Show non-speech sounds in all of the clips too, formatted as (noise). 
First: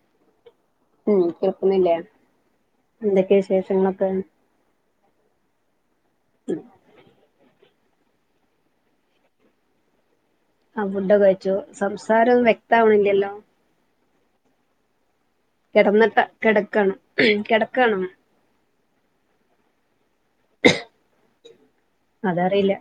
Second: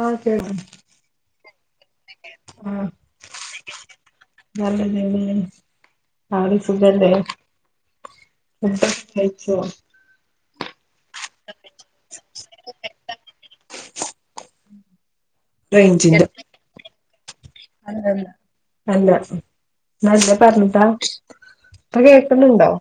ആഹ് കേൾക്കാം ഉം കേൾക്കുന്നില്ലേ? ആഹ് എന്തൊക്കെ വിശേഷങ്ങളൊക്കെ? നല്ലതന്നെ ആടെ സുഖല്ലേ. ഫുഡെക് കഴിച്ചോ? ആഹ് ഫുഡൊക്കെ കഴിച്ചു. സംസാരം വ്യക്താവണില്ലല്ലോ. കെടന്ന്ട്ട് റേഞ്ചിന്റെ (unintelligible) അല്ല നല്ലപറഞ്ഞിട്ടാ അതറിയില്ല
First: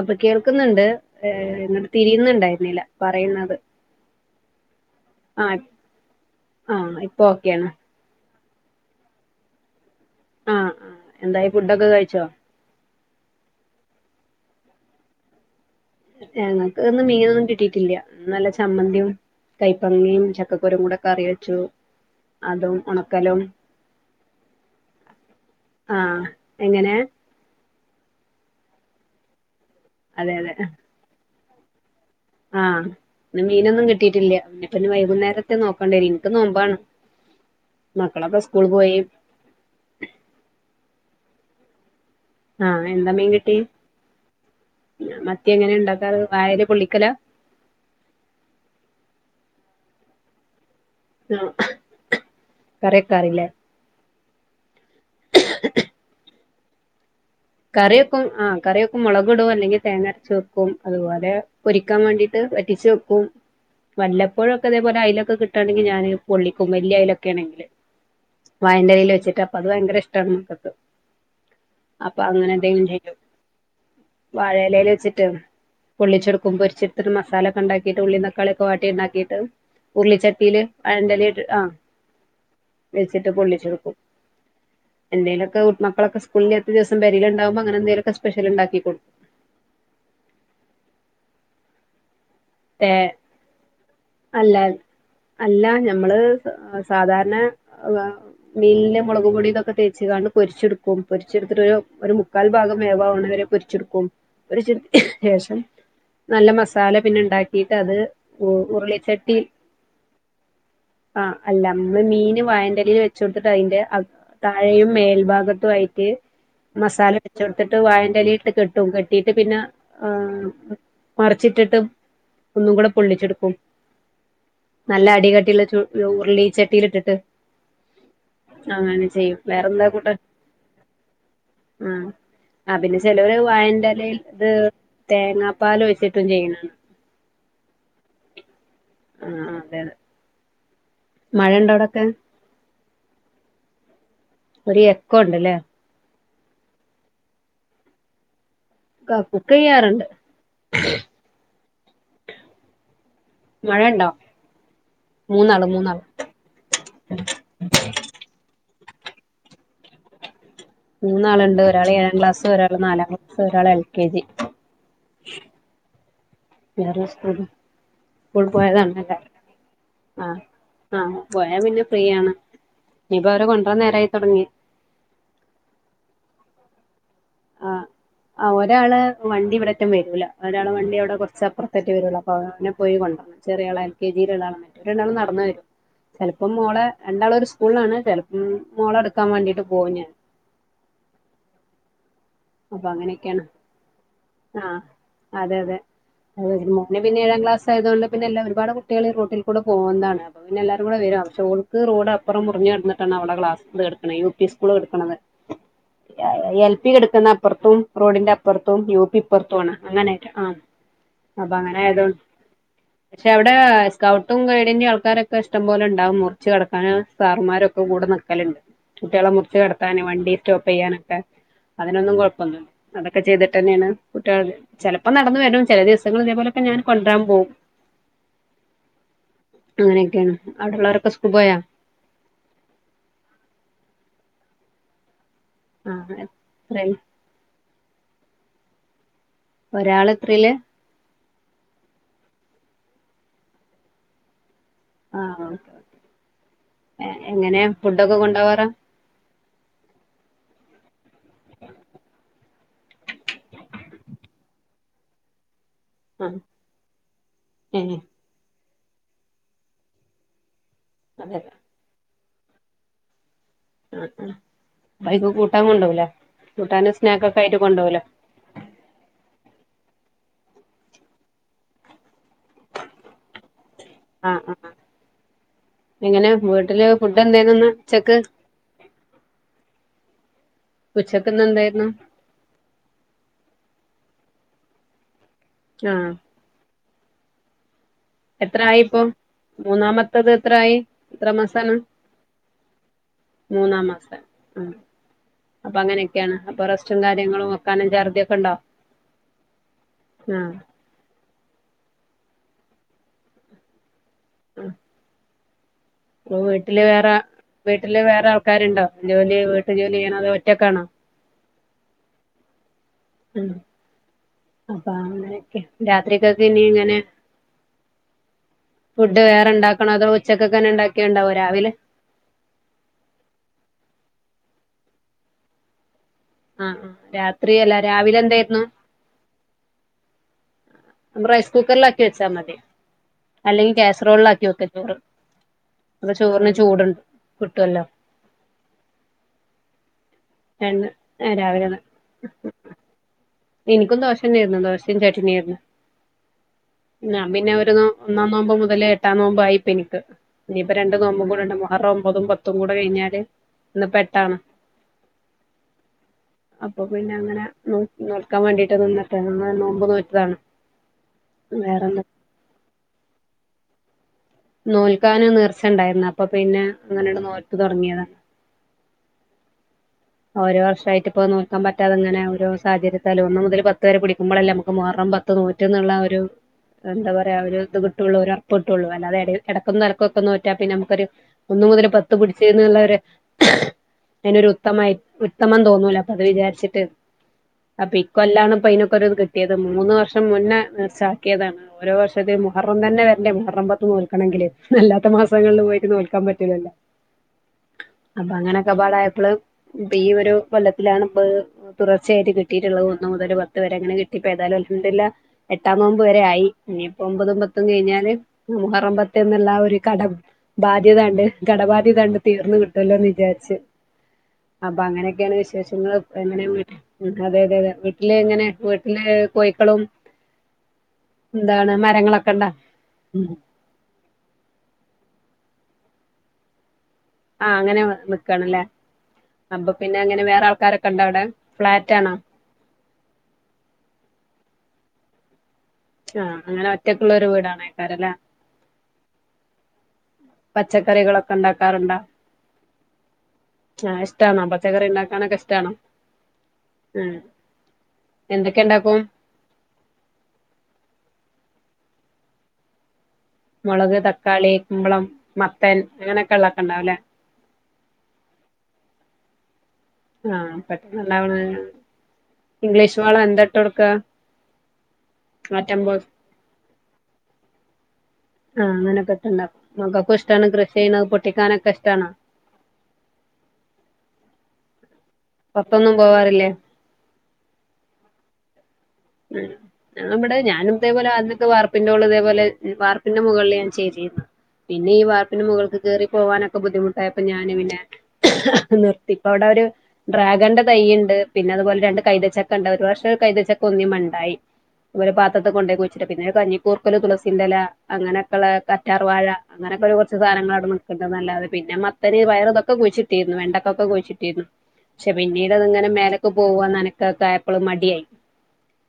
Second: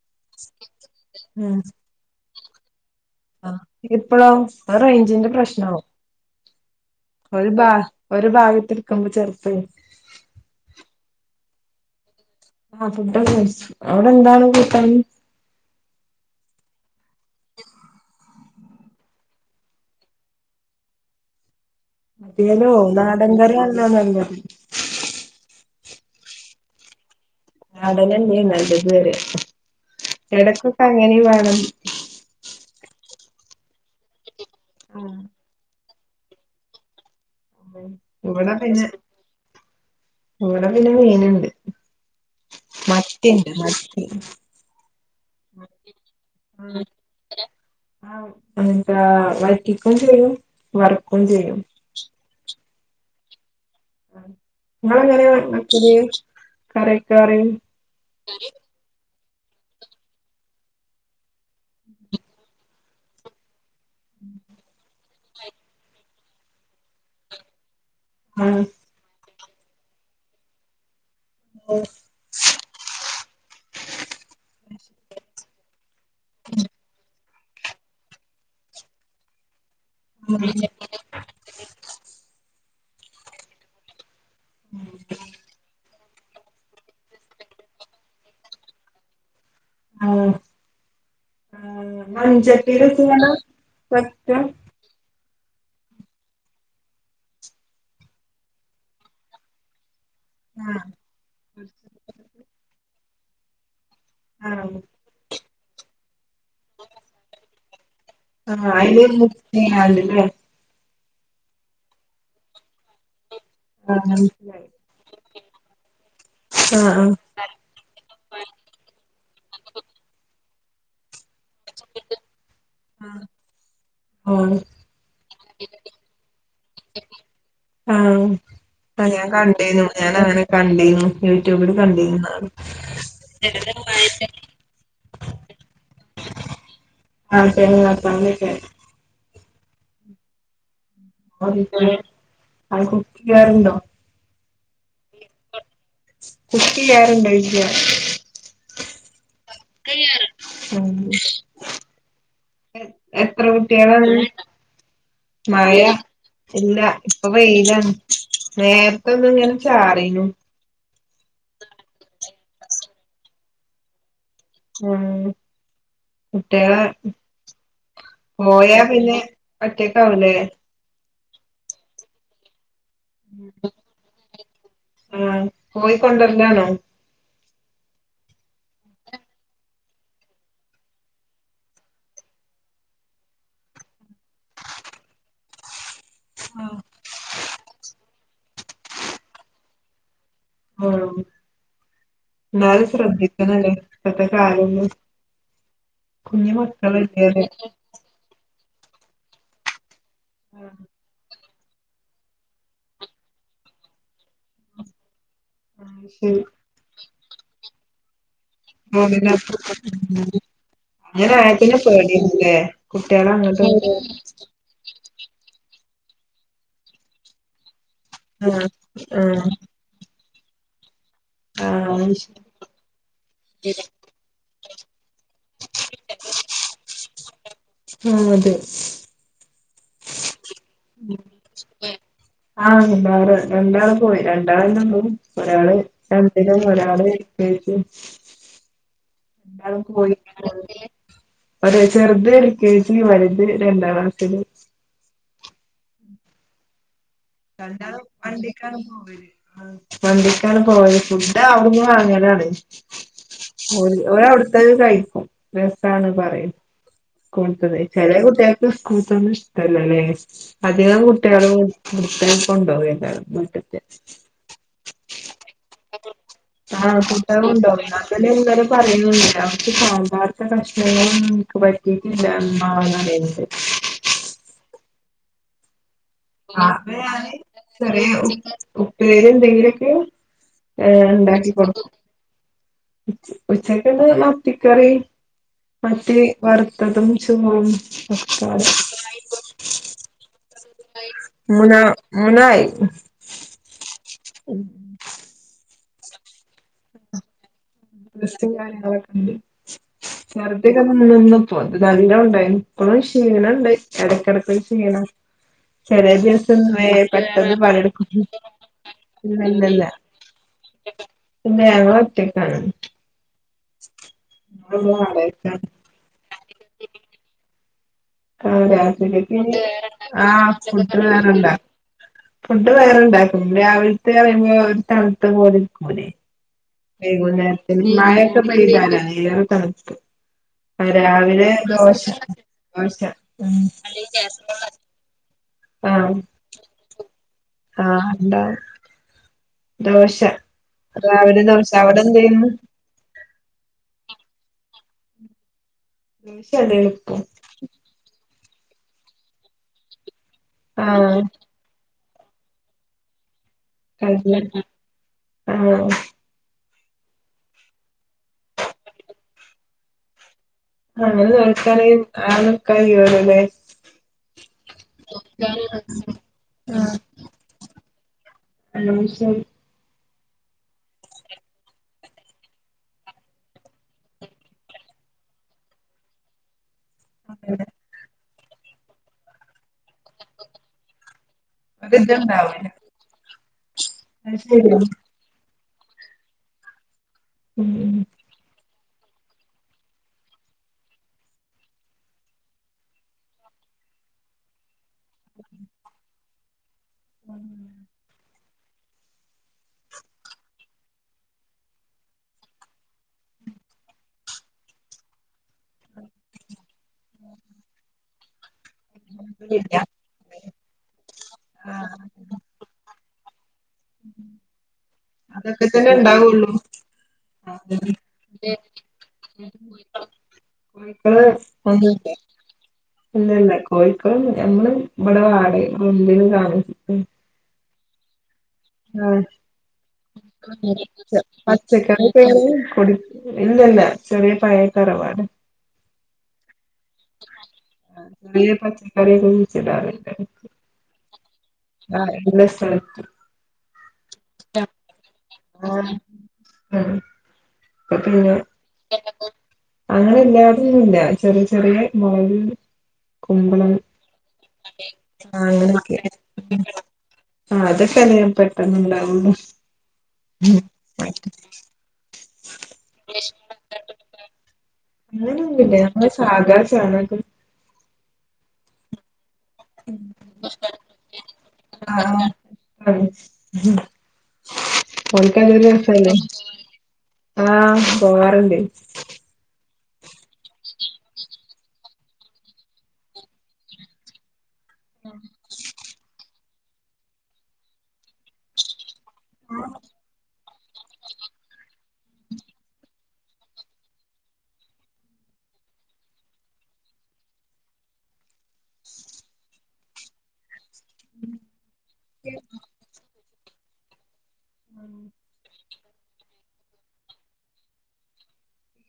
അപ്പ കേൾക്കുന്നുണ്ട് ഏ എന്നിട്ട് തിരിന്ന്ണ്ടായ് ആഹ് ഇപ്പളോ ആ റൈഞ്ചിന്റെ ആ പ്രശ്നാവും. ആ ഇപ്പൊ ഒരു ഭാ ഓക്കെയാണ് ഒരു ഭാഗത്ത്‌ ഇടു ക്കുമ്പോൾ (unintelligible) ആഹ് ആഹ് എന്തായി ഫുഡൊക്കെ കഴിച്ചോ? ആ ഫുഡ് ഒക്കെ കഴിച്ചു. അവിടെ എന്താണ് കൂട്ടാന്? ഞങ്ങക്ക് ഒന്നും മീനൊന്നും കിട്ടിയിട്ടില്ല നല്ല ചമ്മന്തിം കൈപ്പങ്ങിംചക്കകുരും കൂടെ കറി വെച്ചു യലോ അതും ഉണക്കലും നാടൻകറിയാണ്ന്നാ നല്ലത്. ആഹ് എങ്ങനെ? നാടനെന്നെ നല്ലത് അറിയ അതെ എടക്കൊക്കെ അങ്ങനിം വേണം. ആ ഇന്ന് മീനൊന്നും കിട്ടിയിട്ടില്ല. ഇഞ്ഞ്പ്പോ ആഹ് വൈകുന്നേരത്തെ നോക്കണ്ടീരും. ഇൻക്ക് നോമ്പാണ്. മക്കളൊക്കെ വടെ സ്കൂൾ പിന്നെ പോയി ഇവടെ പിന്നെ മീന്ണ്ട്. ആഹ് എന്താ മീൻ മത്തിണ്ട് കിട്ടി മത്തി. മത്തി എങ്ങനെ ഇണ്ടാക്കാറ് വായേല് പൊള്ളിക്കലാ (unintelligible) റ്റിക്കും ചെയ്യും വറക്കും ചെയ്യും. കറിയെക്കാറില്ലേ? ഇങ്ങള് എങ്ങനെ കറി വെക്കല് കറി കറിവെക്കും ആ കറിവെക്കും മൊളകിടും അല്ലെങ്കി തേങ്ങരച്ച് വെക്കും അതുപോലെ പൊരിക്കാൻ വേണ്ടിട്ട് വറ്റിച്ച് വെക്കും വല്ലപ്പോഴൊക്കെ ഇതേപോലെ അയ്ല ഇപ്പകിട്ടാണെങ്കിൽ ഞാൻ പൊളളിക്കും വല്ല്യ അയ്ലൊക്കെ ആണെങ്കില് ആ വയലന്റെലെല് വച്ചിട്ട് അത് ഭയങ്കര ഇഷ്ടാണ് മക്കക്ക് അപ്പ അങ്ങനെ എന്തെലും ചെയ്യോ വാഴലല് വെച്ച്ട്ട്പൊള്ളിച്ചെടുക്കുമ്പോ പൊരിച്ചെടുത്ത്മസാല ഉണ്ടാക്കിയിട്ട് ഉള്ളി തക്കാളി ഓക്കെ വാട്ടി ഉണ്ടാക്കിയിട്ട് ഉർളിച്ചട്ടിയില് വാഴന്റെല ഇട്ട് ആ വെച്ചിട്ട് പൊള്ളിച്ചെടുക്കും എന്തേലൊക്കെ കു മക്കളൊക്കെസ്കൂളില്ലാത്ത ദിവസം പെരീല്ഉണ്ടാകുമ്പോഅങ്ങനെന്തെങ്കിലും സ്പെഷ്യല് ഉണ്ടാക്കി കൊടുക്കും ആഹ് ആഹ് തേ മൺചട്ടീലിട്ട്ങ്ങാണ്ടാ വെക്ക അല്ല അല്ല ഞമ്മള് സാധാരണ മീനില് മുളക്പൊട (unintelligible) ച്ച്ങ്ങാണ്ട് ആ പൊരിച്ച്ട്ക്കും പൊരിച്ചെടുത്തിട്ട് ഒരു മുക്കാൽ ഭാഗം വേവാവണവരെ പൊരിച്ചെടുക്കും ക്കും ആ ഒരു (unintelligible) ശേഷം നല്ല മസാല പിന്നെ ണ്ടാക്കിട്ട് അത് ആഹ് അയ്ല് മുക്കിങ്ങാണ്ട്ലെ ആ അല്ല മ്മള് മീൻ വാഴ ന്റെലേല് വെ ച്ച് കൊടുത്തിട്ട് അയ്ന്റെ ആ മനസ്സിലായി താഴെയും മേൽഭാഗത്തും ആയ്ട്ട് ആ മസാല വെച്ചെടുത്തിട്ട് വാഴന്റെലേലിട്ട് കെട്ടും കെട്ടിട്ട് പിന്നെ ആഹ് മറിച്ചിട്ടിട്ടും ഒന്നും കൂടെ ആ പൊള്ളിച്ചെടുക്കും ആ നല്ല അടികട്ടിയുള്ള ചു ഉർളിച തീരിട്ടിട്ട് ആഹ ആ ഞാൻ കണ്ടിനൂ വേറെന്താ ഞാൻ കൂട്ടാൻ അങ്ങനെ കണ്ടിനൂ യൂട്യൂബില് കണ്ടിുന്നാണ് ന്റെലയിൽ ഇത് തേങ്ങാപ്പാൽ വെച്ചിട്ടും ചെയ്യണ ആഹ ശരി തന്നിട്ട ആ അതെതെ അ അത് കുക്കിക്കാറുണ്ടോ ഒരു എക്ക ഉണ്ട്ല്ലേ കുട്ടി ആരുണ്ടായില്ല ക കുക്ക ചെയ്യാറുണ്ട് എ എത്ര മഴ കുട്ടികള ഉണ്ടോ മൂന്നാള് മഴ മൂന്നാള് ഇല്ല ഇപ്പൊ വെയില അതൊന്നും ഇങ്ങനെ ചാരിനോ മൂന്നാളുണ്ട് ഒരാൾ ഏഴാം ക്ലാസ്സസ് ഒരാൾ നാലാം ക്ലാസ് ഒരാൾ എൽ കെ ജി ആഹ മട്ടേ വേറെ സ്കൂൾ സ്കൂൾ പോയാ പോയതാണ് പിന്നെ എല്ലാരും ഒറ്റക്ക ആാവല്ലേ ആഹ് ആഹ് പോയാ പിന്നെ ഫ്രീയാണ് ഇനിപ്പ അവരെ കൊണ്ടുവ നേരായി തുൊടങ്ങി ആഹ് പോയി കൊണ്ടരലാണോ ആഹ ആ ഒരാള് വണ്ടി ഇവിടറ്റും വരൂല ഒരാള് വണ്ടി അവിടെ കുറച്ചപ്പുറത്തേട്ട വരുള്ളൂ അപ്പൊ അനെ പോയി കൊണ്ട ചെറിയള എൽ കെ ജിയിൽ രണ്ടാളറ്റ രാൾ നടന്ന വരും ചെിലപ്പോം ആഹ് മോളെ രണ്ടാളൊ ഒരു സ്കൂളാണ് ചിലപ്പം മോള എടുക്കാൻ വേണ്ടീട്ട് പോയി ഞൻ ആഹ എന്നാലും അപ്പൊ അങ്ങനെയൊക്കെയാണ് ശ്രദ്ധിക്കുന്നല്ലേ ഇത്തെ കാലന്ന് അത മോന് പിന്ന ഏഴാം ക്ലാസ്സ ആതുക കൊണ്ട് പിന്നെല്ല ഒരുപാട് കുട്ടികൾ റൂട്ടിൽ കൂ പോകതാണ് അപ്പോൾ പിന്നെല്ലാവരും വക പക്ഷേ റോഡ്പ്പറ മുറിഞ്ഞിട്ടാണ് അവടെ ക്ലാസ് എടുക്കുന്നത് യു പി സ്കൂൾ എടുക്കുന്നത് ആഹ് ശരി എൽ പി കിടുക്കുന്ന അപ്പുറത്തും റോഡിന്റെപ്പ ഇപ്പുറത്തും യു പി ഇപ്പുറത്തും ആണ് അങ്ങനെയായിട്ട് ആ അങ്ങനെ ആയ അപ്പൊ പിന്നെ അങ്ങനെയതണ്ട് പേടിയാണ്ല്ലേ പക്ഷെ കുട്ടികളെ അവിടെ അങ്ങോട്ടും ഇങ്ങോട്ടും സ്കൗട്ടും ഗൈഡിന്റെറെയും ആൾക്കാരൊക്കെ ഇഷ്ടംപലെ ഉണ്ട് മുറിച്ചു കടക്കാൻ സാർമാരൊക്കെ കൂടെ നിക്കലുണ്ട് കുട്ടികള ആഹ് മുറച്ച് കടക്കാൻ വണ്ടി സ്റ്റോപ്പ് ചെയ്യാനൊക്കെ ആഹ് ആഹ് അതിനൊന്നും ശരി. കുഴപ്പൊന്നുമില്ല അതൊക്കെ ചെയ്തിട്ട് തന്നെയാണ് കുട്ടികൾ ചിലപ്പോ നടന്ന വരും ചില ദിവസങ്ങള ഇതേപോലോക്കെ ഞാന് കൊണ്ടരാൻ പോവും ആഹ അതെ അങ്ങനെയൊക്കെയാണ് അവിടെള്ളവരൊക്കെ സ്കൂൾ പോയാ ആ രണ്ടാള് പോയി രണ്ടാളള്ളോ ഒരാള് ആഹ് രണ്ടില എത്രയിൽ ഒരാള് കേജി മ് എന്ത ഒരാള് പോയി എത്രയില് ചെറുത കേി വരത് രണ്ടാം ക്ലാസില് ആഹ ഓ അല്ലാ വണ്ടിക്കാണ് പോവത് വണ്ടിക്കാണ് പോയത് ഫുഡ് ആകുന്നു വാങ്ങലാണ് ഒടുത്തത് കഴിക്കും രസന്ന് ആഹ് പറയും കടുത്തത് ഏഹ് ചെല കുട്ടിയ സ്കൂത്തൊന്നും ഇഷ്ടല്ലല്ലേ അധികം അതെ കുട്ടികൾ അതെ കടുത്ത കൊണ്ടുപോകല്ലായി എക്കെ ബൈക്ക് കൂട്ടാ കൊണ്ടോലേ ആഹ കൂട്ടാൻ ഉണ്ടോ ഇാ തന്നെ ഇങ്ങെ പറയില്ല അവർക്ക് പ്രശ്നങ്ങളുംനിക്ക് പറ്റിട്ടില്ലന്ന്റിയ ആഹ ആഹ എങ്ങനെ വീട്ടില് അപ്പൊ ഫുഡ് ഞാന് എന്തേന്നുന്ന് ചെറിയ ഉച്ചക്ക് ഉപ്പേരി എന്തെങ്കിലൊക്കെ ഏഹ് ഉച്ചക്ക്ന്ന് എന്തായിരുന്നു ഉണ്ടാക്കിക്കൊടുക്കും ഉച്ചക്കിന്ന് മത്തിക്കറി ആഹ് മത്തി വറ്ത്തതും ചോറും ഒക്കെപ്പാടെ എത്രായിപ്പം മൂന്നാമത്തത് എത്രായി എത്ര വയസ് മാസാണ് മുന്നാ മൂന്നായി അവസ്ഥ ഉം അപ്പൊ അങ്ങനെയൊക്കെയാണ് അപ്പൊ റസ്റ്റും കാര്യങ്ങളും ഒ റസ്റ്റും കാര്യങ്ങളൊക്കെണ്ട് ആഹ് ശർദ്ധി ഒക്കെ നിന്നുപ്പോ ഇത്കാ നല്ലോണ്ടായിരുന്നു ഇപ്പളും ക്ഷീണണ്ട് എടക്കിടക്ക്‌ ഒരു ക്ഷീണ ഇപ്പൊ വീട്ടില് വേറെ പെട്ടെന്ന് വീട്ടില് പണിയെടുക്കും വേറെ ആൾക്കാരുണ്ടോ ജോലി ഇല്ല വീട്ട് ജോലി ചെയ്യണത് ഒറ്റക്ക ആ ഇല്ലേ ഞങ്ങള് ഒറ്റക്കാണ് ഉം ഞങ്ങള് അപ്പൊ അങ്ങനെയൊക്കെ വാടകക്കാണ് രാത്രിക്കക്ക് ഇനി ഇങ്ങനെ ആഹ് ഫുഡ് രാത്രിക്കക്ക് വേറെ ഇനി ഉണ്ടാക്കണോ അതോ ആഹ് ഉച്ചക്കൊക്കെന്നെ ഫുഡ് വേറെ ഉണ്ടാക്കിയണ്ടാവോ ഇണ്ടോ രാവിലെ ഫുഡ് വേറെണ്ടാക്കും രാവില്ത്തെ പറയുമ്പം ഒരു തണുത്ത പോലെ ഇര്ക്കൂലെ ആഹ് ആഹ് രാത്രി അല്ല വൈകുന്നേരത്തിന് രാവിലെ മയൊക്കെ എന്തായിരുന്നു പെയ്തല്ലേ അയ്ലാറേ തണുപ്പ് ആഹ് നമ്മ രാവിലെ റൈസ് ദോശ കുക്കറിലാക്കി വെച്ചാൽ മതി ദോശ മം അതോ ചോറിന് ചൂടുൺ ആഹ് ഇണ്ടാവും ദോശ എണ്ണ രാവിലെ ദോശ അവിടെ എന്തേനു? ഇനിക്കും ദോശന്നേര്ന്നു ദോശീം ചട്ടിനിം ആരുന്നു ദോശയാണ് എളുപ്പം ഞാം പിന്നെ അവരെ നോക്ക്ന്നൊന്നും (unintelligible) മുതലേ എട്ടാം നോമ്പ് ആയിപ്പെനിക്ക് ഇനിയിപ്പൊ രണ്ട് ആഹ് നോമ്പ്കൂടെ ഉണ്ട് മുഹറം മ്പതും പത്തും കൂടെ കഴിഞ്ഞാല് ഇന്നിപ്പോ എട്ടാണ് (unintelligible) അപ്പൊ പിന്നെ അങ്ങനെ നോ നോൽക്കാൻ വേണ്ടിട്ട് നിന്നിട്ട് അങ്ങനെ നോമ്പ് നോറ്റതാണ് അങ്ങനെ വഴക്ക് പറയും വേറെന്താ (unintelligible) ലീവൊള്ളുലെ നോൽക്കാന് നേർച്ച ഇണ്ടായിരുന്നു അപ്പൊ പിന്നെ അങ്ങനണ് നോറ്റു തുടങ്ങിയതാ അത് ശരി ഓരോ വർഷായിട്ട് ഇപ്പോ നോൽക്കാൻ പറ്റാതങ്ങനെ ഓരോ സാഹചര്യത്തിൽ ഒന്ന് മുതൽ പത്ത് വരെ പിടിക്കുമ്പളല്ലേ നമുക്ക് മുഹറം പത്ത് നോറ്റ് ന്നുള്ള ആ ഒരു എന്താ പറയാ ഒരു അതെതെ ഇത് കിട്ടൊള്ളൂ ഒരു ഒറപ്പ് കിട്ടുള്ളൂ അല്ലാതെ എടേയ് എടക്കും തലക്കൊക്കെ നോറ്റാൽ പിന്നെ നമുക്കൊരു ഒന്ന മുതൽ പത്ത് പിടിച്ച് ഒരിതുണ്ടാവൂല എന്നുള്ള ഒരു അത് ശരിയാ അയിനൊരുഉത്തമായി ഉത്തമംതോന്നൂല അപ്പൊ അത് വിചാരിച്ചിട്ട് ഉം അപ്പൊ ഇക്കൊല്ലാണ് ഇപ്പയ്നൊ ഓരോന്ന് കിട്ട്യേത് മൂന്ന് വർഷം മുന്നേ നീർച്ചാക്കിയതാണ് ഓരോ വർഷത്തി മുഹറം തന്നെ വരണ്ടേ മുഹറം പത്തും നോൽക്കണെങ്കില് അല്ലാത്ത മാസങ്ങളിൽ പോയിട്ട് നോൽക്കാൻ പറ്റൂലല്ലോ മ് അങ്ങനൊക്കെപ്പാടായപ്പള് ഇപ്പ ഈ ഒരു കൊല്ലത്തിലാണ് തുടർച്ചയായിട്ട് കിട്ടിയിട്ടുള്ളത് ഒന്നു മുതൽ പത്ത് വരെ അങ്ങനെ കിട്ടിപ്പോഏതാലും അൽഹംദുലില്ലാഹ് എട്ടാംനോമ്പ് വരെ ആയി ഇനിയിപ്പോ ഒമ്പതും പത്തും കഴിഞ്ഞാല് മുഹറംപത്ത് എന്ന്ളള ആ ഇല്ല ഒരു കടം ബാധ്യതണ്ട് ആഹ് കടബാധ്യതണ്ട് തീർന്നു കിട്ടുല്ലോന്ന് വിചാരിച്ച് അപ്പൊ അങ്ങനെയൊക്കെയാണ് അതൊക്കെ തന്നെ വിശേഷങ്ങള് എങ്ങനെയ ഉണ്ടാവുള്ളൂ വീട്ടി അതെതെതെ ആഹ് വീട്ടില് എങ്ങനെ വീട്ടില് പോയി ക്കളും കോഴിക്കള് (unintelligible) ഇല്ല ഇല്ല കോഴിക്കള് നമ്മള് ഇവിടെ വാടകക്കും (unintelligible) താമസിക്കും ആഹ് അങ്ങനെ നിക്കാണ്ല്ലേ ആഹ് ഇണ്ടോ അവിടെ ഫ്ലാറ്റ് ആണോ പച്ചക്കറിപ്പോ കൊട് ഇല്ലല്ല ചെറിയ പായ തറവാട്- ആഹ് അങ്ങനെ ഒറ്റക്കുള്ള ഒരു വീടാണേക്കാരല്ലേ പച്ചക്കറിയൊന്നും കുയിച്ചിടാറില്ലേ? പച്ചക്കറികളൊക്കെ ആഹ് ഇല്ല സർ ചായ ഇഷ്ടാണോ പച്ചക്കറി ഉണ്ടാക്കാനൊക്കെ ഇഷ്ടണോ ഉം ങ (inaudible) പിന്നെ അങ്ങനെ എല്ലാടിന്നു ഇല്ല. ചെറിയ ചെറിയ മുളക് കുമ്പളം മുളക്, തക്കാളി, കുമ്പളം, ആ മത്തൻ അങ്ങനൊക്കെ അങ്ങനെയൊക്കെ ഉള്ളതൊക്കെ ഉണ്ടാവലേ. ആ (unintelligible) പെട്ടന്നുണ്ടാവുന്നു ആ പെട്ടെന്നുണ്ടാവണ് ഇംഗ്ലീഷ് വളം എന്താ ഇട്ട് കൊടുക്ക - അങ്ങനൊന്നുല്ല്യാ ഞമ്മ സാധാ ചാണകത്തിൽ ആ അങ്ങനക്കെ തന്നെ. മക്കൾക്കും ഇഷ്ടാണ് കൃഷി ചെയ്യണത് പൊട്ടിക്കാനൊക്കെ ആ ഇഷ്ടാണ്. ആ നക്കന്നരു ദിവസല്ലേ ആഹ് പോവാറുണ്ട്. ങ ഞാവിടെ ഞാനും ഇതേപോലെ അന്നക്കെ വാർപ്പിന്റെ മോളി ഇതേപോലെ വാർപ്പിന്റെ മുകളിൽ ഞാൻ ചെയ്രി പിന്നെ ഈ വാർപ്പിന് മുകൾക്ക് കേറി പോകാനൊക്കെ ബുദ്ധിമുട്ടായപ്പോ ഞാൻ പിന്നെ നിർ ഇപ്പ അവിടെ ഒരു ഡ്രാഗന്റെ തൈ ഉണ്ട് പിന്നെ അതുപോലെ രണ്ട് കൈതച്ചക്ക ഉണ്ട് ഒരു വർഷം ഒരു കൈതച്ചക് ഒന്നി മണ്ടായി അതുപോലെ പാത്രത്തി കൊണ്ട് പോയി കുഴച്ചിട്ട് പിന്നെ കഞ്ഞിക്കൂർക്കല് തുളസീന്റെല അങ്ങനൊക്കെള്ള കറ്റാർ വഴ അങ്ങനെ ങ്ങനക്കൊരു കുറച്ച് സധനങ്ങളവിടെ നിക്കുണ്ടതല്ലാതെ പിന്നെ മത് ത്തന് പയറ് തൊക്കെ കുഴിച്ചിട്ടിരുന്നു വെണ്ടക്കൊക്കെ കുഴിച്ചിട്ടിരുന്നു പക്ഷെ പിന്നീട് അത്ങ്ങനെ മേലൊക്കെ പോവാ നനക്കക്കായപ്പഴും മടിയായി.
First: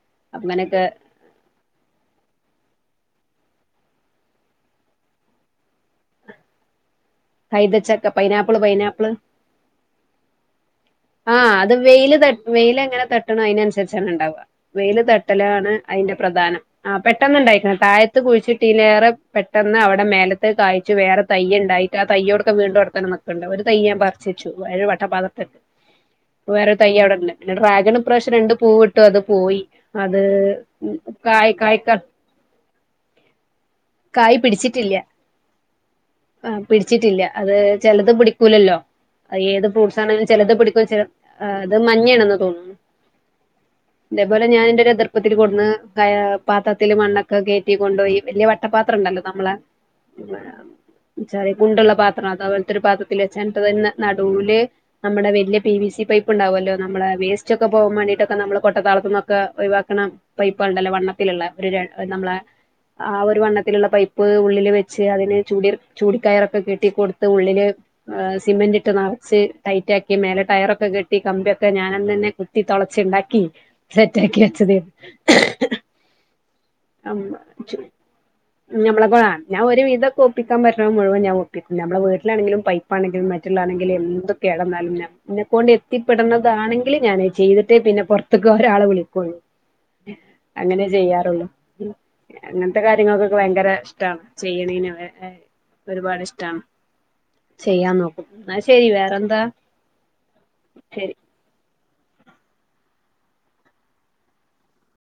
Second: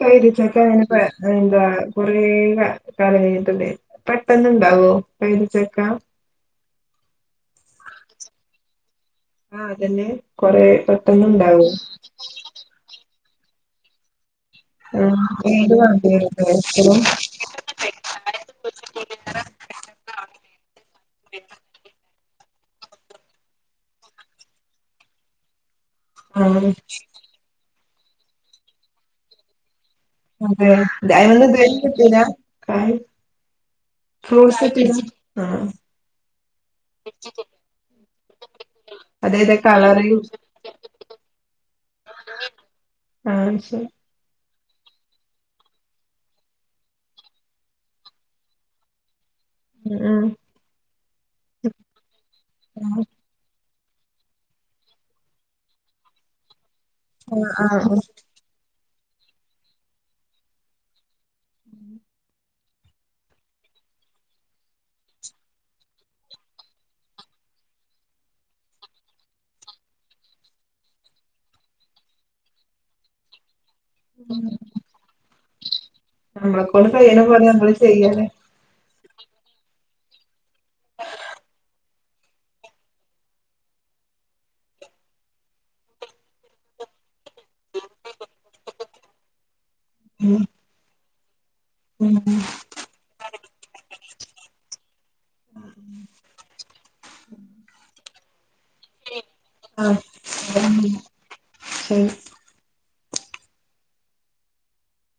കൈതച്ചക്ക അങ്ങനെയൊക്കെ തന്നിപ്പ എന്താ കൊറേ കാലായി (inaudible) പെട്ടെന്നുണ്ടാവോ കൈതച്ചക്ക കൈതച്ചക്ക പൈനാപ്പിള് പൈനാപ്പിള് ആഹ് അതന്നെ കൊറേ ആ പെട്ടെന്നുണ്ടാവോ അത് വേൽ തട്‌ വേൽ എങ്ങനെ തട്ട് ട്ടണം അതിനനുസരിച്ചാണ് ഉണ്ടാവുക. വെയില് ആഹ് തട്ടലാണ് വെയില് അതിന്റെ വേണ്ടിവരുല്ലേ പ്രധാനം ആ എപ്പളും പെട്ടെന്നുണ്ടായി താഴത്ത് കുഴിച്ചിട്ടിലേറെ പെട്ട് പെട്ടന്ന് അവിടെ മേലത്ത് കായ്ച്ചു വേറെ തൈയ്യ് ഉണ്ടായി. തയ്യോടൊക്കെ വീണ്ടു അവിടെത്തന്നെ നിക്കണ്ട് ഒരു തൈയ്യ് ഞാൻ പറിച്ചൂച്ച് ഒരു വട്ട പാത്രത്തി ഇ ആഹ് വേറൊരു തയ്യ് അവിടണ്ട് (unintelligible) ഡ്രാഗൺ ഇ പ്രശ്യം രണ്ട് പൂ വിട്ടു അത് പോയി അത് അതെ അയ്മന്ന് കായ് ഇതുവരെ കായ്ക്ക കിട്ടീല കായ് കായ് ഫ്രൂട്ട്സ് പിടിച്ചിട്ടില്ല കിട്ടീന ആഹ് ആ പിടിച് ട്ടില്ല അത് ചിലത് പിടിക്കൂലല്ലോ. അതെ അതെ ഏത് ഫ്രൂട്ട്സ് കളറിങ് ആണെങ്കിലും ചിലത് പിടിക്കു ചില് ഉത് മഞ്ഞയാണെന്ന് തോന്നുന്നു. പാൻസ് അതുപോലെ ഞാൻ എന്റെ ഒരു എതിർപ്പത്തിൽ കൊന്ന് ക അ പാത്രത്തില് മണ്ണൊക്കെ കേറ്റി കൊണ്ടുപോയി വലിയ വട്ടപാത്രംണ്ട്ല്ലോ. നമ്മള് ഉം ചെറി കുണ്ടുള്ള പാത്രം അതാപലത്തൊരു പാത്രത്തില് വച്ച് (unintelligible) നടൂല് നമ്മുടെ വലിയ പി വി സി പൈപ്പ് ഉണ്ടാവു അല്ലോ നമ്മള് വേസ്റ്റ് ഒക്കെ പോവാ ഉം വേണ്ടീട്ട് ഒക്കെ നമ്മ കൊട്ട താളത്ത് നിന്നൊക്കെ ഒഴിവാക്കണ പൈപ്പ് ഉണ്ടല്ലോ വണ്ണ ത്തിലുള്ള ഒരു ര നമ്മളെ ആ ഒരു വണ്ണത്തിലുള്ള പൈപ്പ് ഉള്ളിൽ വെച്ച് അതിനെ ചൂടിർ ചൂടി കയറൊക്കെ കെട്ടികൊടുത്ത് ഉള്ളില് അ സിമെന്റ് ഇട്ട് നിറച്ച് ടൈറ്റ് ആക്കി മേലെ ടയറൊക്കെ കെട്ടി കമ്പിയൊക്കെ ഞാനൻ തന്നെ കുത്തി തുളച്ചുണ്ടാക്കി സെറ്റാക്കി വെച്ചത്. (inaudible) നമ്മളെ കൊണ്ട് കഴിയണ പോലെ നമ്മള് ചെയ്യാലേ നമ്മളെപ്പോലാ ഞാൻ ഒരുവിധക്കൊ ഒപ്പിച്ച് ന്നക്കാൻ പറ്റുന്ന മുഴുവൻ ഞാൻ ഒപ്പിക്കും നമ്മുടെ വീട്ടിലാണങ്കിലും പൈപ്പാണെങ്കിലും മറ്റിലാണെങ്കിലും എന്ത് കേടന്നാലും ഞ ന്നെ കൊണ്ട്എത്തിപ്പെടണതാണെങ്കിലും ഞാനെ ചെയ്തിട്ടേ പിന്നെ പുറത്തേക്ക് ഒരാളെ വിളിക്കുള്ളൂ അങ്ങനേ ചെയ്യാറുള്ളു. ഉം അങ്ങനത്തെ കാര്യങ്ങൾക്കൊക്കെ ഭയങ്കര ഇഷ്ടാണ്. ഒരുപാട് ഇഷ്ടാണ് ചെയ്യാൻ നോക്കും എന്നാ ശരി വേറൊന്നും ആ (inaudible)